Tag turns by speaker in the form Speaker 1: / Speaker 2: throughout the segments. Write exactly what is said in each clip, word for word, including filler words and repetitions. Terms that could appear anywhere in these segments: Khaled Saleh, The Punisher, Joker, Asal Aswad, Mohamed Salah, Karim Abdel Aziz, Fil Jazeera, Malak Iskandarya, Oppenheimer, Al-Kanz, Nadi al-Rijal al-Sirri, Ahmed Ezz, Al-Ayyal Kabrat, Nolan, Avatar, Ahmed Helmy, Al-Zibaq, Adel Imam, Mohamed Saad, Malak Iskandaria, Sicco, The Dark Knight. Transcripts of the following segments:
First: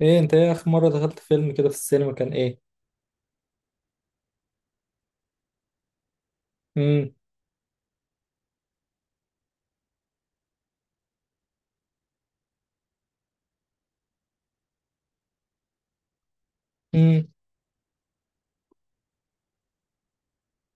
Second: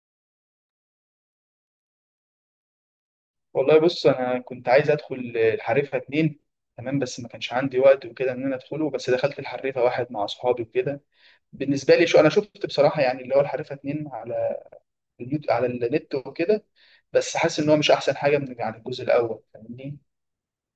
Speaker 1: ايه، انت ايه اخر مرة دخلت فيلم كده في السينما كان ايه؟
Speaker 2: والله بص، انا كنت عايز ادخل الحريفه اتنين. تمام
Speaker 1: امم.
Speaker 2: بس ما كانش عندي وقت وكده ان انا ادخله. بس دخلت الحريفه واحد مع اصحابي وكده. بالنسبه لي، شو انا شفت بصراحه يعني اللي هو الحريفه اتنين على اليوت على النت وكده.
Speaker 1: امم.
Speaker 2: بس حاسس ان هو مش احسن حاجه من، يعني، الجزء الاول. فاهمني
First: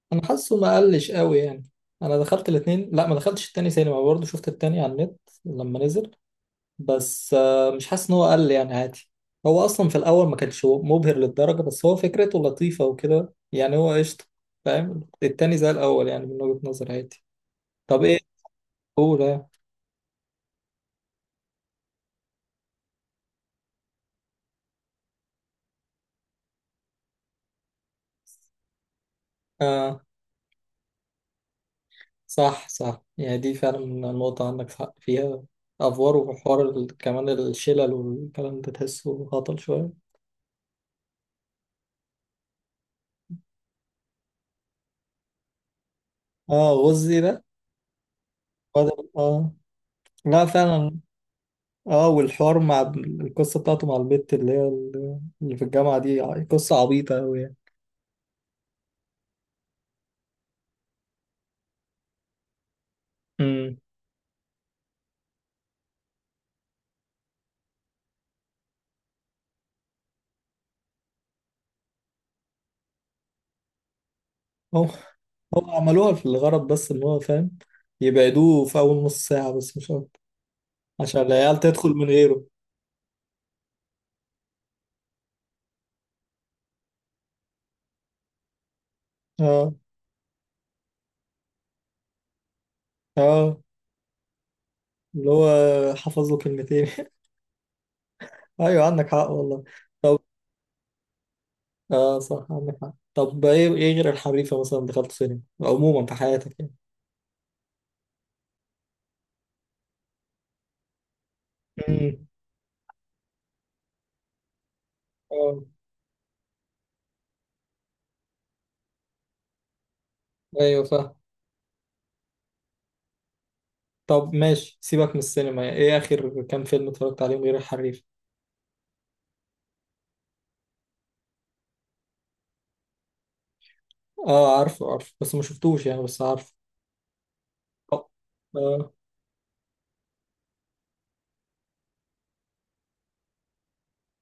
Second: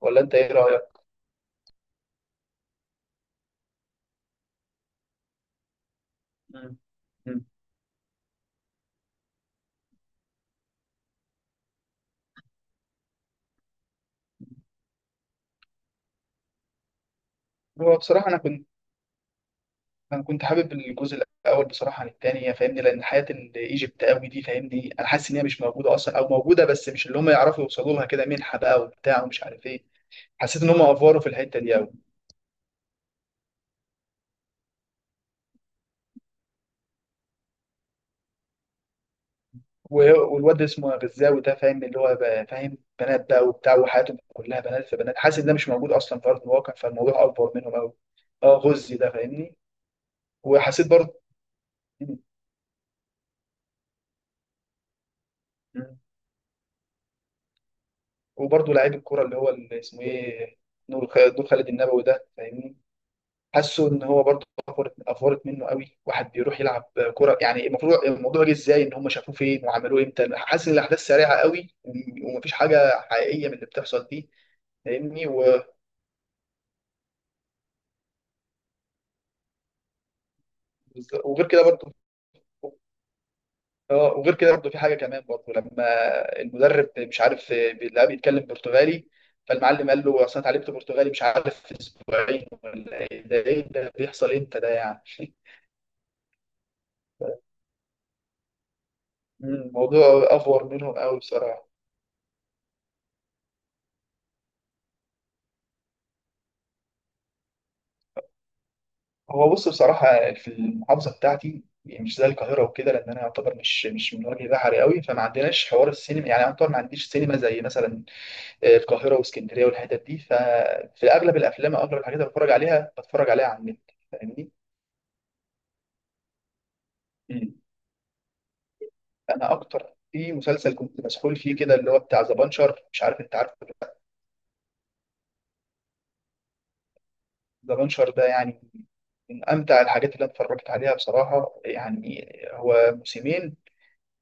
Speaker 2: ولا
Speaker 1: انا
Speaker 2: انت؟ ايه
Speaker 1: حاسه ما
Speaker 2: رايك؟
Speaker 1: قلش قوي يعني. انا دخلت الاتنين، لا ما دخلتش التاني سينما، برضه شفت التاني على النت لما نزل.
Speaker 2: مم.
Speaker 1: بس
Speaker 2: مم.
Speaker 1: آه، مش حاسس ان هو قل يعني عادي. هو اصلا في الاول ما كانش مبهر للدرجة، بس هو فكرته لطيفة وكده يعني هو قشطة. فاهم التاني زي الاول يعني، من وجهة نظري عادي.
Speaker 2: هو
Speaker 1: طب ايه.
Speaker 2: بصراحه انا كنت
Speaker 1: قول.
Speaker 2: انا كنت حابب الجزء الاول بصراحه عن التاني، فاهمني، لان حياه الايجيبت قوي دي، فاهمني، انا حاسس ان هي مش موجوده اصلا، او موجوده بس مش اللي هم يعرفوا يوصلوا لها كده منحه بقى وبتاع ومش عارف ايه.
Speaker 1: اه،
Speaker 2: حسيت ان هم افوروا في الحته دي قوي.
Speaker 1: صح صح يعني دي فعلا النقطة عندك حق فيها. أفوار وحوار ال- كمان الشلل والكلام ده تحسه هطل شوية.
Speaker 2: والواد اسمه غزاوي ده فاهم، اللي هو، بقى فاهم بنات بقى وبتاع وحياتهم كلها بنات في بنات. حاسس ان ده مش موجود اصلا في ارض
Speaker 1: اه
Speaker 2: الواقع،
Speaker 1: غزي
Speaker 2: فالموضوع
Speaker 1: ده.
Speaker 2: افور منهم قوي. اه، غزي
Speaker 1: بدل
Speaker 2: ده،
Speaker 1: اه.
Speaker 2: فاهمني.
Speaker 1: لا
Speaker 2: وحسيت
Speaker 1: فعلا.
Speaker 2: برضه.
Speaker 1: اه،
Speaker 2: مم.
Speaker 1: والحوار مع ال- القصة بتاعته مع البت اللي هي ال- اللي في
Speaker 2: مم.
Speaker 1: الجامعة دي ع- قصة عبيطة أوي يعني.
Speaker 2: وبرضه لعيب الكوره اللي هو اللي اسمه ايه، نور خ- نور خالد النبوي ده، فاهمني.
Speaker 1: أمم.
Speaker 2: حاسه ان هو برضه افورت افورت منه قوي. واحد بيروح يلعب كوره، يعني المفروض الموضوع جه ازاي؟ ان هم شافوه فين وعملوه امتى؟ حاسس ان الاحداث سريعه قوي وم- ومفيش حاجه حقيقيه من اللي بتحصل فيه.
Speaker 1: هو
Speaker 2: فاهمني.
Speaker 1: هو عملوها في الغرض، بس إن هو فاهم يبعدوه في أول نص ساعة بس مش أكتر،
Speaker 2: بز-
Speaker 1: عشان
Speaker 2: وغير
Speaker 1: العيال
Speaker 2: كده
Speaker 1: تدخل
Speaker 2: برضه.
Speaker 1: من غيره.
Speaker 2: اه، وغير كده برضه في حاجه كمان برضه لما المدرب مش عارف بيلاقيه بيتكلم برتغالي.
Speaker 1: اه
Speaker 2: فالمعلم قال له اصل انا اتعلمت برتغالي، مش عارف، في اسبوعين ولا ايه؟ ده
Speaker 1: اه،
Speaker 2: ايه ده؟ بيحصل امتى ده يعني؟
Speaker 1: اللي هو حفظ له كلمتين أيوه عندك حق
Speaker 2: مم،
Speaker 1: والله. طب.
Speaker 2: الموضوع افور منهم قوي بصراحه.
Speaker 1: اه صح عندك حق. طب ايه ايه غير الحريفة مثلا دخلت سينما عموما في حياتك يعني؟
Speaker 2: هو بص، بصراحه، في المحافظه بتاعتي يعني مش زي
Speaker 1: امم.
Speaker 2: القاهره وكده، لان انا يعتبر مش مش من وجه بحري قوي. فما
Speaker 1: اه
Speaker 2: عندناش حوار السينما يعني، يعتبر ما عنديش سينما زي مثلا القاهره واسكندريه والحتت دي.
Speaker 1: ايوه
Speaker 2: ففي
Speaker 1: فاهم.
Speaker 2: اغلب الافلام او اغلب الحاجات اللي بتفرج عليها بتفرج عليها على النت،
Speaker 1: طب
Speaker 2: فاهمني.
Speaker 1: ماشي، سيبك من السينما، يعني ايه اخر كام فيلم اتفرجت عليهم
Speaker 2: مم.
Speaker 1: غير الحريفة؟
Speaker 2: انا اكتر في مسلسل كنت مسحول فيه كده، اللي هو بتاع ذا بانشر. مش عارف، انت عارفه ولا لأ.
Speaker 1: اه، عارفه عارفه بس ما شفتوش يعني، بس عارفه.
Speaker 2: ذا
Speaker 1: اه
Speaker 2: بانشر ده يعني
Speaker 1: آه.
Speaker 2: من امتع الحاجات اللي انا اتفرجت عليها بصراحه يعني. هو موسمين.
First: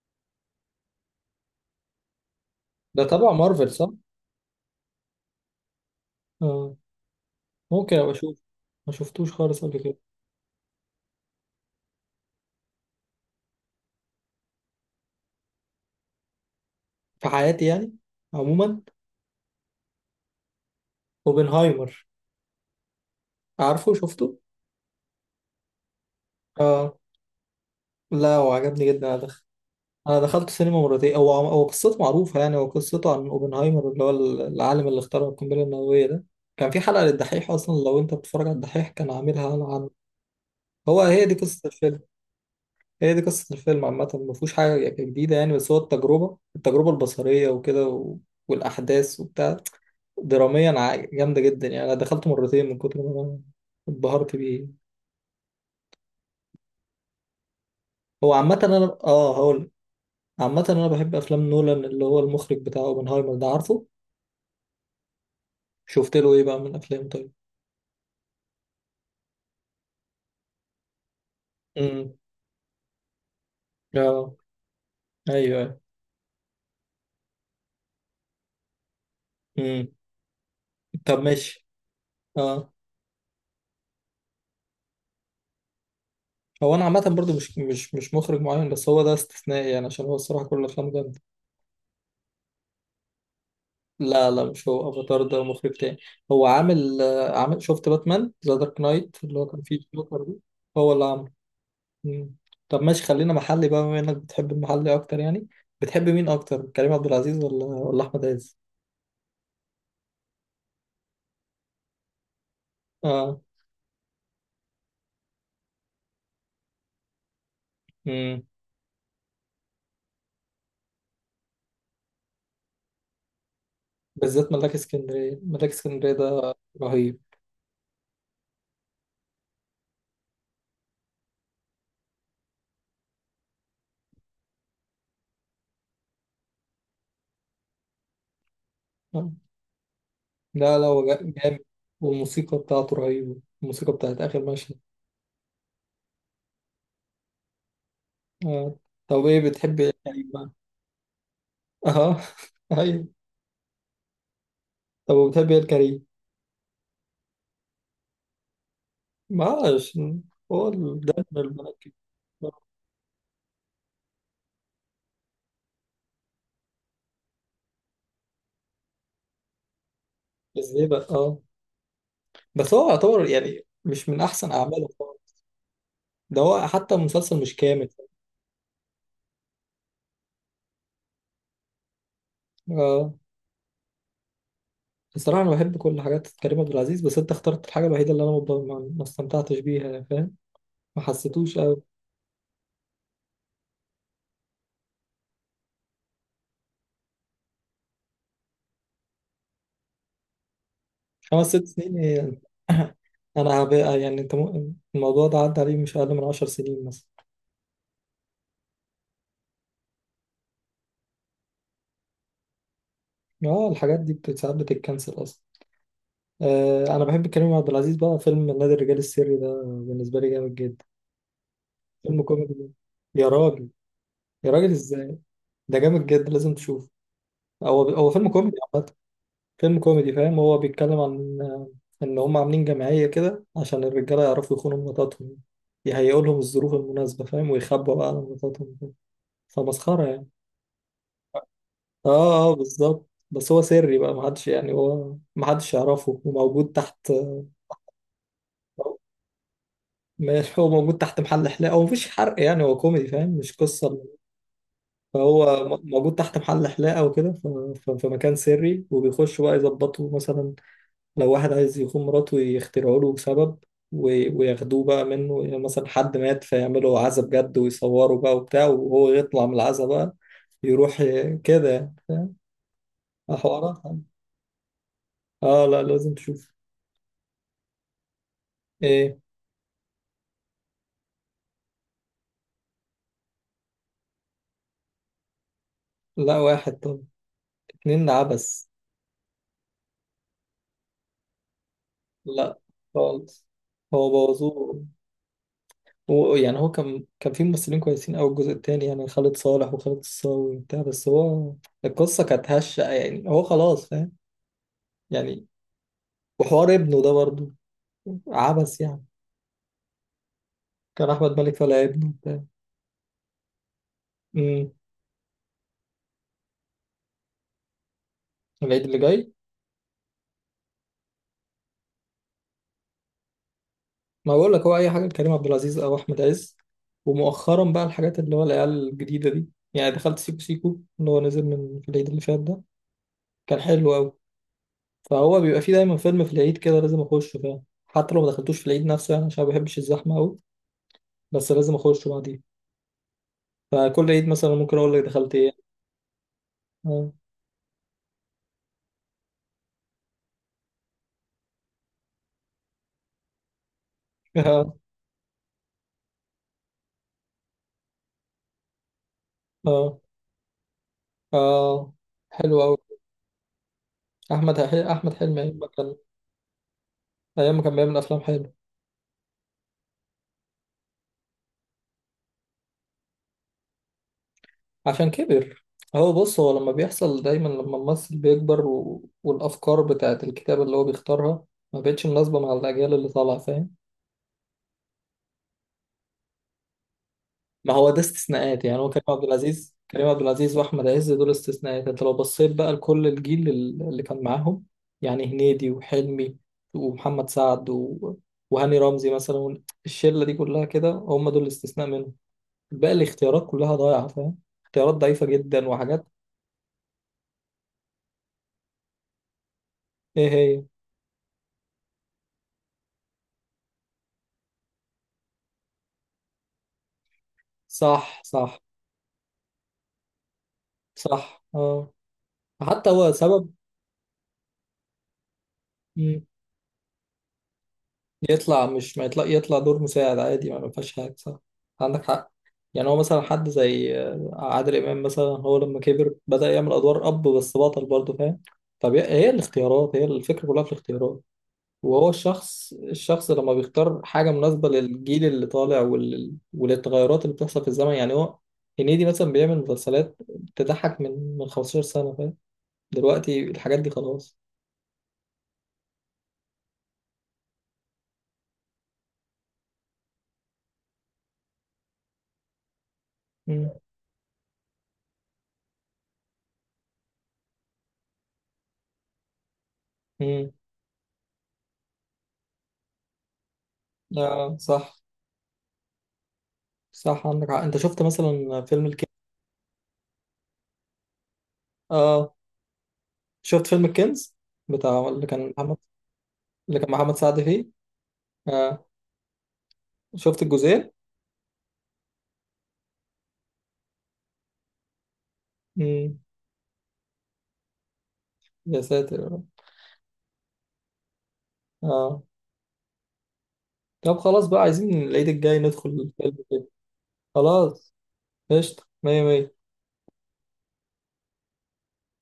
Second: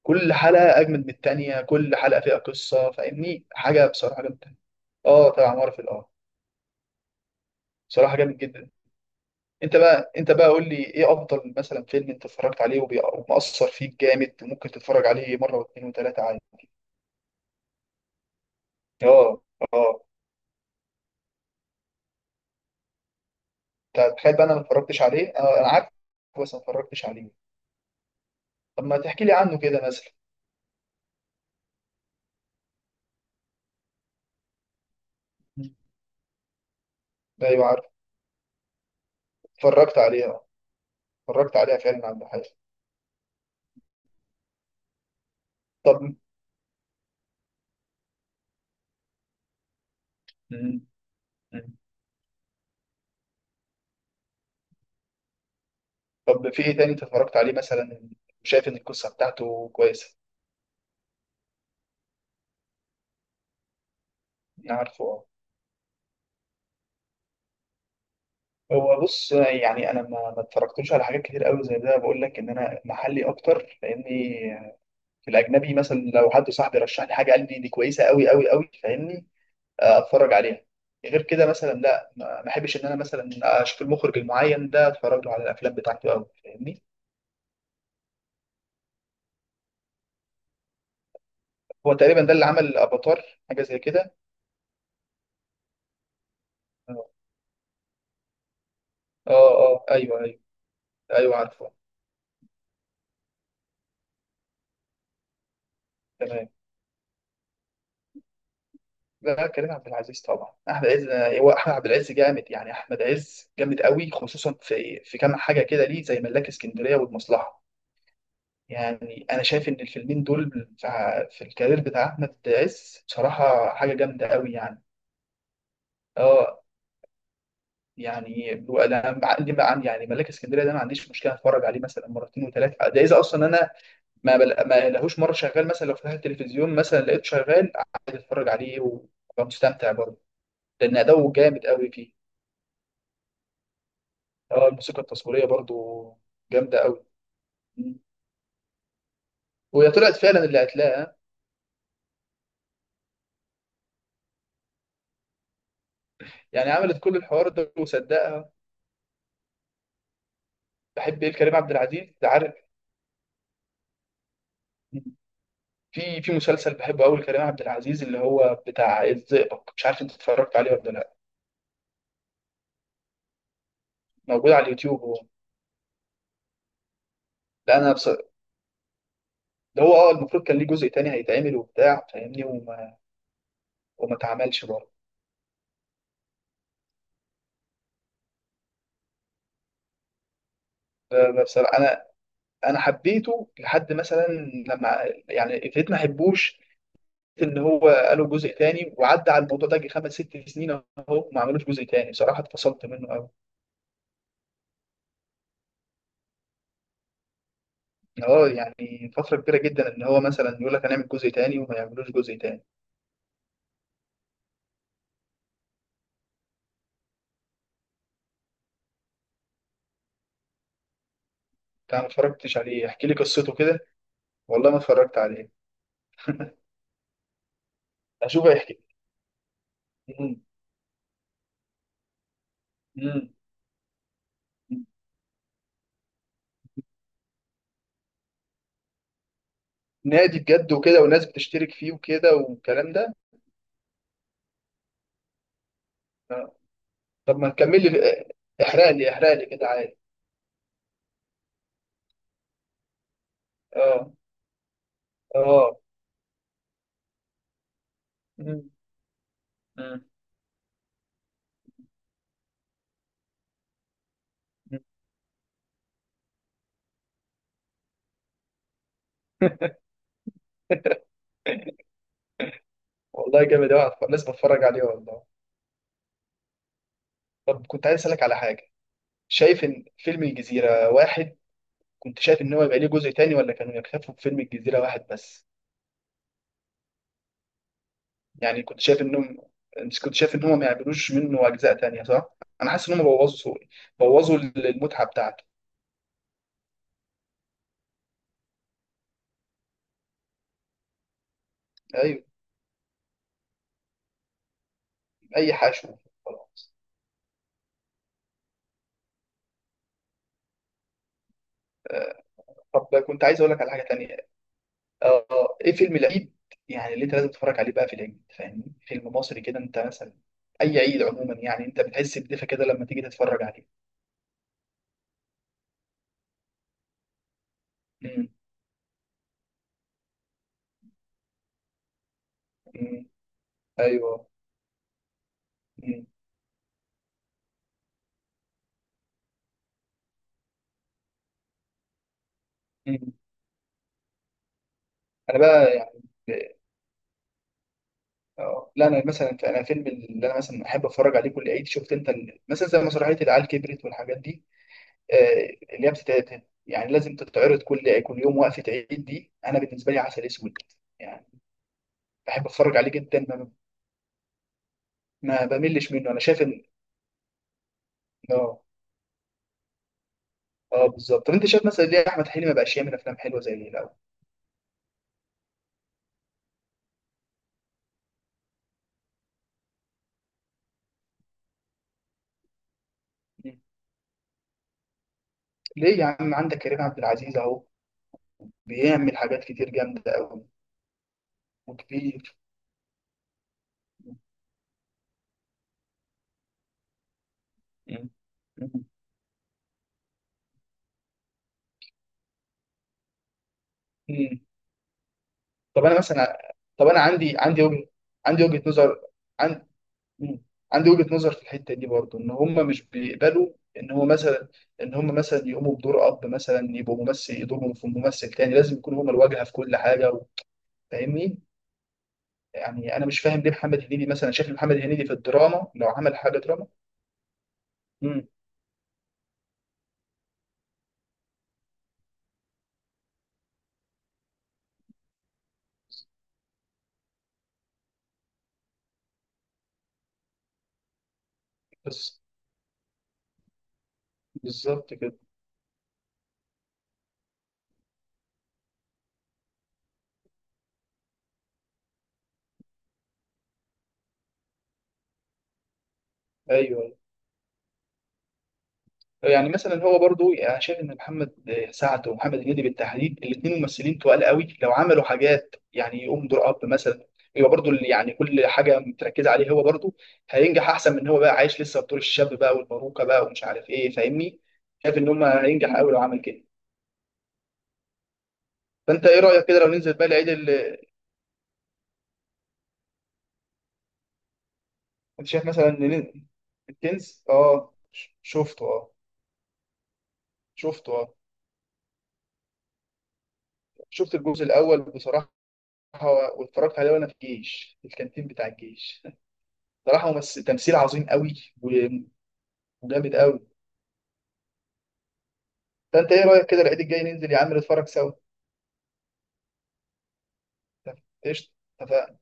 Speaker 2: كل حلقه اجمد من التانيه، كل حلقه فيها قصه،
Speaker 1: ده تبع
Speaker 2: فاهمني.
Speaker 1: مارفل
Speaker 2: حاجه
Speaker 1: صح؟
Speaker 2: بصراحه جامده. اه، تبع مارفل، اه.
Speaker 1: آه. ممكن ابقى
Speaker 2: بصراحه
Speaker 1: اشوف.
Speaker 2: جامد جدا.
Speaker 1: ما شفتوش خالص
Speaker 2: انت
Speaker 1: قبل كده.
Speaker 2: بقى انت بقى قول لي: ايه افضل مثلا فيلم انت اتفرجت عليه وبي- ومأثر فيك جامد وممكن تتفرج عليه مره واثنين وثلاثه عادي؟
Speaker 1: في حياتي يعني. عموما.
Speaker 2: اه. اه.
Speaker 1: اوبنهايمر. عارفه
Speaker 2: انت
Speaker 1: شفته.
Speaker 2: تخيل بقى، انا ما اتفرجتش عليه. انا انا عارف. بس ما
Speaker 1: اه
Speaker 2: اتفرجتش عليه.
Speaker 1: لا،
Speaker 2: طب
Speaker 1: وعجبني
Speaker 2: ما
Speaker 1: جدا
Speaker 2: تحكي
Speaker 1: ده.
Speaker 2: لي عنه كده مثلا.
Speaker 1: انا دخلت سينما مرتين، هو عم- هو قصته معروفه يعني، هو قصته عن اوبنهايمر اللي هو ال- العالم اللي اخترع القنبله النوويه ده. كان في حلقه
Speaker 2: ده،
Speaker 1: للدحيح
Speaker 2: ايوه،
Speaker 1: اصلا،
Speaker 2: عارف.
Speaker 1: لو انت بتتفرج على الدحيح كان عاملها عنه.
Speaker 2: اتفرجت عليه، اه.
Speaker 1: هو هي دي
Speaker 2: اتفرجت
Speaker 1: قصه
Speaker 2: عليها
Speaker 1: الفيلم.
Speaker 2: فعلا عند حاجه.
Speaker 1: هي دي قصه الفيلم عامه، ما فيهوش حاجه يعني جديده يعني، بس هو
Speaker 2: طب.
Speaker 1: التجربه التجربه البصريه وكده و... والاحداث وبتاع. دراميا
Speaker 2: مم.
Speaker 1: ع- جامده
Speaker 2: مم.
Speaker 1: جدا يعني، انا دخلته مرتين من كتر ما انا اتبهرت بيه.
Speaker 2: طب في ايه تاني انت اتفرجت عليه مثلا؟
Speaker 1: هو عامه
Speaker 2: وشايف ان
Speaker 1: انا
Speaker 2: القصه
Speaker 1: اه
Speaker 2: بتاعته
Speaker 1: هقول.
Speaker 2: كويسه؟
Speaker 1: عامه انا بحب افلام نولان اللي هو المخرج بتاع اوبنهايمر ده، عارفه.
Speaker 2: انا عارفه، اه.
Speaker 1: شفت له ايه بقى من افلام طيب؟
Speaker 2: هو بص يعني انا ما ما اتفرجتلوش على حاجات كتير قوي زي ده.
Speaker 1: امم.
Speaker 2: بقول لك ان انا محلي اكتر لاني
Speaker 1: اه
Speaker 2: في
Speaker 1: ايوه
Speaker 2: الاجنبي،
Speaker 1: أيوة.
Speaker 2: مثلا لو حد صاحبي رشح لي حاجه قال لي دي كويسه قوي قوي قوي، فاهمني،
Speaker 1: امم.
Speaker 2: آه، اتفرج عليها.
Speaker 1: طب
Speaker 2: غير كده
Speaker 1: ماشي.
Speaker 2: مثلا لا، ما ما
Speaker 1: اه.
Speaker 2: احبش ان انا مثلا اشوف المخرج المعين ده اتفرج له على الافلام بتاعته قوي،
Speaker 1: هو
Speaker 2: فاهمني.
Speaker 1: انا عامه برضو مش مش مش مخرج معين، بس هو ده استثنائي يعني عشان هو الصراحه كل افلامه جامده.
Speaker 2: هو تقريبا ده اللي عمل افاتار، حاجه زي كده.
Speaker 1: لا لا، مش هو افاتار، ده مخرج تاني. هو عامل
Speaker 2: اه.
Speaker 1: آه، عامل شفت باتمان ذا دارك نايت
Speaker 2: اه،
Speaker 1: اللي هو كان فيه
Speaker 2: آه، ايوه،
Speaker 1: جوكر ده؟
Speaker 2: ايوه.
Speaker 1: هو اللي عامله.
Speaker 2: ايوه، عارفه.
Speaker 1: امم. طب ماشي، خلينا محلي بقى بما انك بتحب المحلي اكتر يعني. بتحب مين
Speaker 2: تمام.
Speaker 1: اكتر كريم عبد العزيز ولا ولا احمد عز؟
Speaker 2: لا، كريم عبد العزيز طبعا. احمد عز. هو احمد عبد العز جامد يعني، احمد
Speaker 1: اه.
Speaker 2: عز جامد قوي خصوصا في في كام حاجه كده ليه زي ملاك اسكندريه والمصلحه.
Speaker 1: امم.
Speaker 2: يعني انا شايف ان الفيلمين دول في في الكارير بتاع احمد عز بصراحه حاجه جامده قوي
Speaker 1: بالذات ملاك
Speaker 2: يعني.
Speaker 1: اسكندريه، ملاك اسكندريه ده
Speaker 2: اه.
Speaker 1: رهيب.
Speaker 2: يعني انا عندي بقى، عندي يعني ملاك اسكندريه ده ما عنديش مشكله اتفرج عليه مثلا مرتين وثلاثه. ده اذا اصلا انا ما بل... ما لهوش مره شغال. مثلا لو فتحت التلفزيون مثلا لقيته شغال عادي اتفرج عليه
Speaker 1: آه.
Speaker 2: وابقى مستمتع برضه.
Speaker 1: لا لا،
Speaker 2: لان
Speaker 1: هو جا-
Speaker 2: اداؤه
Speaker 1: جامد.
Speaker 2: جامد قوي فيه.
Speaker 1: والموسيقى بتاعته رهيبة، الموسيقى بتاعت آخر
Speaker 2: اه،
Speaker 1: مشهد.
Speaker 2: الموسيقى التصويريه برضه جامده قوي.
Speaker 1: آه. طب إيه بتحب إيه
Speaker 2: وهي طلعت
Speaker 1: الكريم
Speaker 2: فعلا
Speaker 1: بقى؟
Speaker 2: اللي هتلاقيها.
Speaker 1: أها. أيوة. طب وبتحب إيه الكريم؟
Speaker 2: يعني عملت كل الحوار ده وصدقها.
Speaker 1: معلش. هو ال- ده
Speaker 2: بحب ايه
Speaker 1: من
Speaker 2: كريم عبد
Speaker 1: المركب.
Speaker 2: العزيز ده، عارف، في في مسلسل بحبه قوي لكريم عبد العزيز اللي هو بتاع الزئبق. مش عارف، انت اتفرجت عليه
Speaker 1: إزاي
Speaker 2: ولا
Speaker 1: بقى؟
Speaker 2: لا.
Speaker 1: أه. بس هو يعتبر يعني مش من
Speaker 2: موجود
Speaker 1: أحسن
Speaker 2: على
Speaker 1: أعماله
Speaker 2: اليوتيوب هو.
Speaker 1: خالص. ده هو حتى المسلسل مش
Speaker 2: لا،
Speaker 1: كامل.
Speaker 2: انا بص. ده هو، اه، المفروض كان ليه جزء تاني هيتعمل وبتاع، فاهمني، وما
Speaker 1: أه.
Speaker 2: وما اتعملش برضه.
Speaker 1: بصراحة أنا بحب كل حاجات كريم عبد العزيز، بس أنت اخترت الحاجة الوحيدة اللي أنا ما ما استمتعتش بيها فاهم؟ ما
Speaker 2: ب-
Speaker 1: حسيتوش
Speaker 2: بصراحه،
Speaker 1: أوي.
Speaker 2: انا انا حبيته لحد مثلا لما، يعني، ابتديت ما احبوش ان هو قالوا جزء تاني، وعدى على الموضوع ده جه خمس ست سنين اهو. وما
Speaker 1: خمس
Speaker 2: عملوش
Speaker 1: ست
Speaker 2: جزء
Speaker 1: سنين
Speaker 2: تاني.
Speaker 1: ايه
Speaker 2: بصراحه
Speaker 1: يعني؟
Speaker 2: اتفصلت منه قوي.
Speaker 1: انا هبقى يعني، انت ممكن الموضوع ده عدى عليه مش اقل من عشر سنين مثلا.
Speaker 2: اه يعني فتره كبيره جدا ان هو مثلا يقول لك هنعمل جزء تاني وما يعملوش جزء تاني.
Speaker 1: اه، الحاجات دي بت- ساعات بتتكنسل اصلا. آه، انا بحب كريم عبد العزيز بقى، فيلم نادي الرجال السري ده بالنسبه لي جامد جدا.
Speaker 2: انت ما
Speaker 1: فيلم كوميدي
Speaker 2: اتفرجتش
Speaker 1: جدا.
Speaker 2: عليه؟ احكي لي
Speaker 1: يا
Speaker 2: قصته
Speaker 1: راجل.
Speaker 2: كده.
Speaker 1: يا راجل
Speaker 2: والله ما اتفرجت
Speaker 1: ازاي.
Speaker 2: عليه.
Speaker 1: ده جامد جدا لازم تشوفه. هو هو فيلم
Speaker 2: اشوف
Speaker 1: كوميدي
Speaker 2: هيحكي.
Speaker 1: عامه. فيلم كوميدي فاهم،
Speaker 2: مم.
Speaker 1: هو بيتكلم عن آه، ان هم عاملين جمعيه
Speaker 2: مم.
Speaker 1: كده عشان الرجاله يعرفوا يخونوا مراتاتهم. يهيئوا لهم الظروف المناسبه فاهم، ويخبوا بقى على مراتاتهم. فمسخره يعني.
Speaker 2: نادي بجد وكده وناس بتشترك فيه وكده
Speaker 1: اه اه
Speaker 2: والكلام
Speaker 1: بالظبط،
Speaker 2: ده؟
Speaker 1: بس هو سري بقى، محدش يعني هو محدش يعرفه،
Speaker 2: آه.
Speaker 1: وموجود تحت.
Speaker 2: طب ما تكمل لي. احرق لي احرق لي كده عادي.
Speaker 1: ماشي، هو موجود تحت محل حلاقة، هو مفيش حرق يعني، هو كوميدي فاهم مش قصة.
Speaker 2: اه.
Speaker 1: فهو
Speaker 2: اه.
Speaker 1: م- موجود تحت محل حلاقة وكده ف- ف- في مكان
Speaker 2: مم.
Speaker 1: سري، وبيخشوا بقى
Speaker 2: مم.
Speaker 1: يظبطوا مثلا لو واحد عايز يخون مراته يخترعوا له سبب و-
Speaker 2: مم.
Speaker 1: وياخدوه بقى منه، يعني مثلا حد مات فيعملوا عزا بجد ويصوروا بقى وبتاع، وهو يطلع من العزا بقى يروح ي- كده يعني فاهم؟
Speaker 2: والله جامد
Speaker 1: حوارات
Speaker 2: قوي،
Speaker 1: يعني.
Speaker 2: لازم اتفرج عليه والله.
Speaker 1: اه لا، لازم تشوف.
Speaker 2: طب كنت عايز اسالك على حاجه.
Speaker 1: ايه.
Speaker 2: شايف ان فيلم الجزيره واحد، كنت شايف ان هو يبقى ليه جزء تاني ولا كانوا يكتفوا بفيلم الجزيره واحد بس؟
Speaker 1: لا واحد. طب اتنين
Speaker 2: يعني
Speaker 1: عبس.
Speaker 2: كنت شايف انهم، انت كنت شايف ان هم ما يعملوش منه اجزاء تانية صح؟
Speaker 1: لا
Speaker 2: انا حاسس ان هم
Speaker 1: خالص.
Speaker 2: بوظوا
Speaker 1: هو
Speaker 2: بوظوا
Speaker 1: بوظوه.
Speaker 2: المتعة بتاعته.
Speaker 1: هو يعني هو كان كان في ممثلين كويسين أوي الجزء التاني يعني، خالد صالح وخالد الصاوي وبتاع، بس هو
Speaker 2: ايوه.
Speaker 1: القصة كانت هشة يعني، هو خلاص فاهم يعني.
Speaker 2: اي حشو. خلاص.
Speaker 1: وحوار ابنه ده برضه عبس يعني. كان أحمد مالك طالع ابنه
Speaker 2: آه.
Speaker 1: وبتاع.
Speaker 2: طب كنت عايز اقول لك على حاجة تانية.
Speaker 1: أمم.
Speaker 2: اه، ايه فيلم العيد يعني اللي انت لازم تتفرج عليه بقى في العيد، فاهمني؟
Speaker 1: العيد اللي
Speaker 2: فيلم
Speaker 1: جاي،
Speaker 2: مصري كده انت مثلا. اي عيد عموما يعني، انت بتحس بدفى كده لما تيجي تتفرج عليه.
Speaker 1: ما بقول لك هو أي حاجة لكريم عبد العزيز أو أحمد عز، ومؤخرا بقى الحاجات
Speaker 2: امم.
Speaker 1: اللي هو العيال الجديدة دي. يعني دخلت سيكو سيكو اللي هو نزل من في العيد اللي فات ده.
Speaker 2: امم.
Speaker 1: كان حلو أوي.
Speaker 2: ايوه.
Speaker 1: فهو بيبقى فيه دايما
Speaker 2: امم.
Speaker 1: فيلم في العيد كده لازم اخشه فاهم، حتى لو ما دخلتوش في العيد نفسه يعني، عشان ما بحبش الزحمه قوي، بس لازم اخشه بعديه.
Speaker 2: امم.
Speaker 1: فكل عيد مثلا ممكن اقول لك دخلت
Speaker 2: انا بقى
Speaker 1: ايه.
Speaker 2: يعني.
Speaker 1: اه
Speaker 2: اه، لا، انا مثلا، انا فيلم اللي انا مثلا احب اتفرج عليه كل عيد، شفت انت ال- مثلا زي مسرحيه العيال كبرت والحاجات دي.
Speaker 1: اه
Speaker 2: آه، اللي هي بتتعرض يعني لازم تتعرض كل كل يوم وقفه عيد دي. انا بالنسبه لي
Speaker 1: اه
Speaker 2: عسل اسود. يعني
Speaker 1: آه.
Speaker 2: بحب
Speaker 1: حلو قوي.
Speaker 2: اتفرج عليه جدا، ما,
Speaker 1: احمد احمد حلمي
Speaker 2: ما
Speaker 1: ايام ما
Speaker 2: بملش
Speaker 1: كان،
Speaker 2: منه. انا شايف ان،
Speaker 1: ايام ما كان بيعمل افلام حلوه.
Speaker 2: اه، اه، بالظبط. طب انت شايف مثلا ليه احمد حلمي ما بقاش يعمل افلام حلوه زي اللي الاول؟
Speaker 1: عشان كبر. هو بص، هو لما بيحصل دايما لما الممثل بيكبر و... والافكار بتاعت الكتاب اللي هو بيختارها ما بقتش مناسبه مع الاجيال اللي طالعه
Speaker 2: مم.
Speaker 1: فاهم.
Speaker 2: ليه يا عم؟ عندك كريم عبد العزيز اهو
Speaker 1: ما هو ده استثناءات يعني، هو كريم
Speaker 2: بيعمل
Speaker 1: عبد
Speaker 2: حاجات كتير
Speaker 1: العزيز كريم
Speaker 2: جامده
Speaker 1: عبد
Speaker 2: قوي،
Speaker 1: العزيز واحمد عز دول استثناءات، انت لو
Speaker 2: وكبير.
Speaker 1: بصيت بقى لكل الجيل ال- اللي كان معاهم، يعني هنيدي وحلمي، ومحمد سعد
Speaker 2: مم.
Speaker 1: و... وهاني رمزي مثلا، الشله دي كلها كده هم دول الاستثناء منهم. باقي الاختيارات كلها ضايعه فاهم.
Speaker 2: مم.
Speaker 1: اختيارات ضعيفه جدا
Speaker 2: طب انا
Speaker 1: وحاجات.
Speaker 2: مثلا، طب انا عندي عندي وجهة، عندي وجهة نظر عن...
Speaker 1: ايه
Speaker 2: مم.
Speaker 1: هي؟
Speaker 2: عندي وجهة نظر في الحتة دي برضو، ان هم مش بيقبلوا ان هو مثلا، ان هم مثلا يقوموا بدور اب مثلا. يبقوا ممثل يدورهم في
Speaker 1: صح
Speaker 2: ممثل تاني؟
Speaker 1: صح
Speaker 2: لازم يكونوا هم الواجهة في كل حاجة و- فاهمني.
Speaker 1: صح. اه حتى
Speaker 2: يعني انا
Speaker 1: هو
Speaker 2: مش فاهم ليه
Speaker 1: سبب
Speaker 2: محمد هنيدي مثلا. شايف محمد هنيدي في الدراما لو عمل حاجة دراما. امم.
Speaker 1: يطلع، مش ما يطلع يطلع دور مساعد عادي ما ما فيهاش حاجة صح. عندك حق. يعني هو مثلا حد زي آه، عادل إمام مثلا هو لما كبر بدأ يعمل أدوار أب بس بطل برضه فاهم. طب هي هي الاختيارات، هي الفكرة كلها في الاختيارات. وهو
Speaker 2: بس
Speaker 1: الشخص الشخص لما بيختار حاجة مناسبة
Speaker 2: بالظبط كده.
Speaker 1: للجيل اللي طالع وال... وللتغيرات اللي بتحصل في الزمن يعني. هو هنيدي مثلا بيعمل مسلسلات تضحك من من خمسة عشر سنة فاهم، دلوقتي الحاجات دي خلاص.
Speaker 2: ايوه. يعني مثلا، هو برضو يعني، انا شايف ان محمد سعد ومحمد هنيدي بالتحديد، الاثنين
Speaker 1: امم.
Speaker 2: ممثلين تقال قوي لو عملوا حاجات. يعني يقوم دور اب مثلا. يبقى برضو اللي يعني كل حاجه متركزه عليه هو برضو.
Speaker 1: امم.
Speaker 2: هينجح احسن من ان هو بقى عايش لسه في دور الشاب بقى والباروكه بقى ومش عارف ايه، فاهمني.
Speaker 1: آه صح.
Speaker 2: شايف ان هم هينجح قوي لو عمل كده.
Speaker 1: صح عندك حق. انت شفت مثلا فيلم الكنز؟
Speaker 2: فانت ايه رايك كده لو ننزل بقى العيد ال-
Speaker 1: اه شفت فيلم الكنز بتاع، اللي
Speaker 2: انت شايف
Speaker 1: كان
Speaker 2: مثلا
Speaker 1: محمد،
Speaker 2: إن نن-
Speaker 1: اللي كان محمد
Speaker 2: الكنز،
Speaker 1: سعد فيه.
Speaker 2: اه، ش- شفته،
Speaker 1: اه
Speaker 2: اه.
Speaker 1: شفت الجزئين.
Speaker 2: شفته، اه. شفت الجزء الاول بصراحه.
Speaker 1: امم.
Speaker 2: واتفرجت عليه وانا في الجيش، في الكانتين بتاع
Speaker 1: يا
Speaker 2: الجيش.
Speaker 1: ساتر يا رب.
Speaker 2: صراحه ممثل تمثيل عظيم قوي
Speaker 1: اه
Speaker 2: وجامد قوي.
Speaker 1: طب، خلاص بقى، عايزين العيد الجاي ندخل
Speaker 2: فانت ايه
Speaker 1: الفيلم
Speaker 2: رايك كده
Speaker 1: كده.
Speaker 2: العيد الجاي ننزل يا عم نتفرج
Speaker 1: خلاص.
Speaker 2: سوا؟
Speaker 1: قشطة، مية مية.
Speaker 2: قشطه. اتفقنا.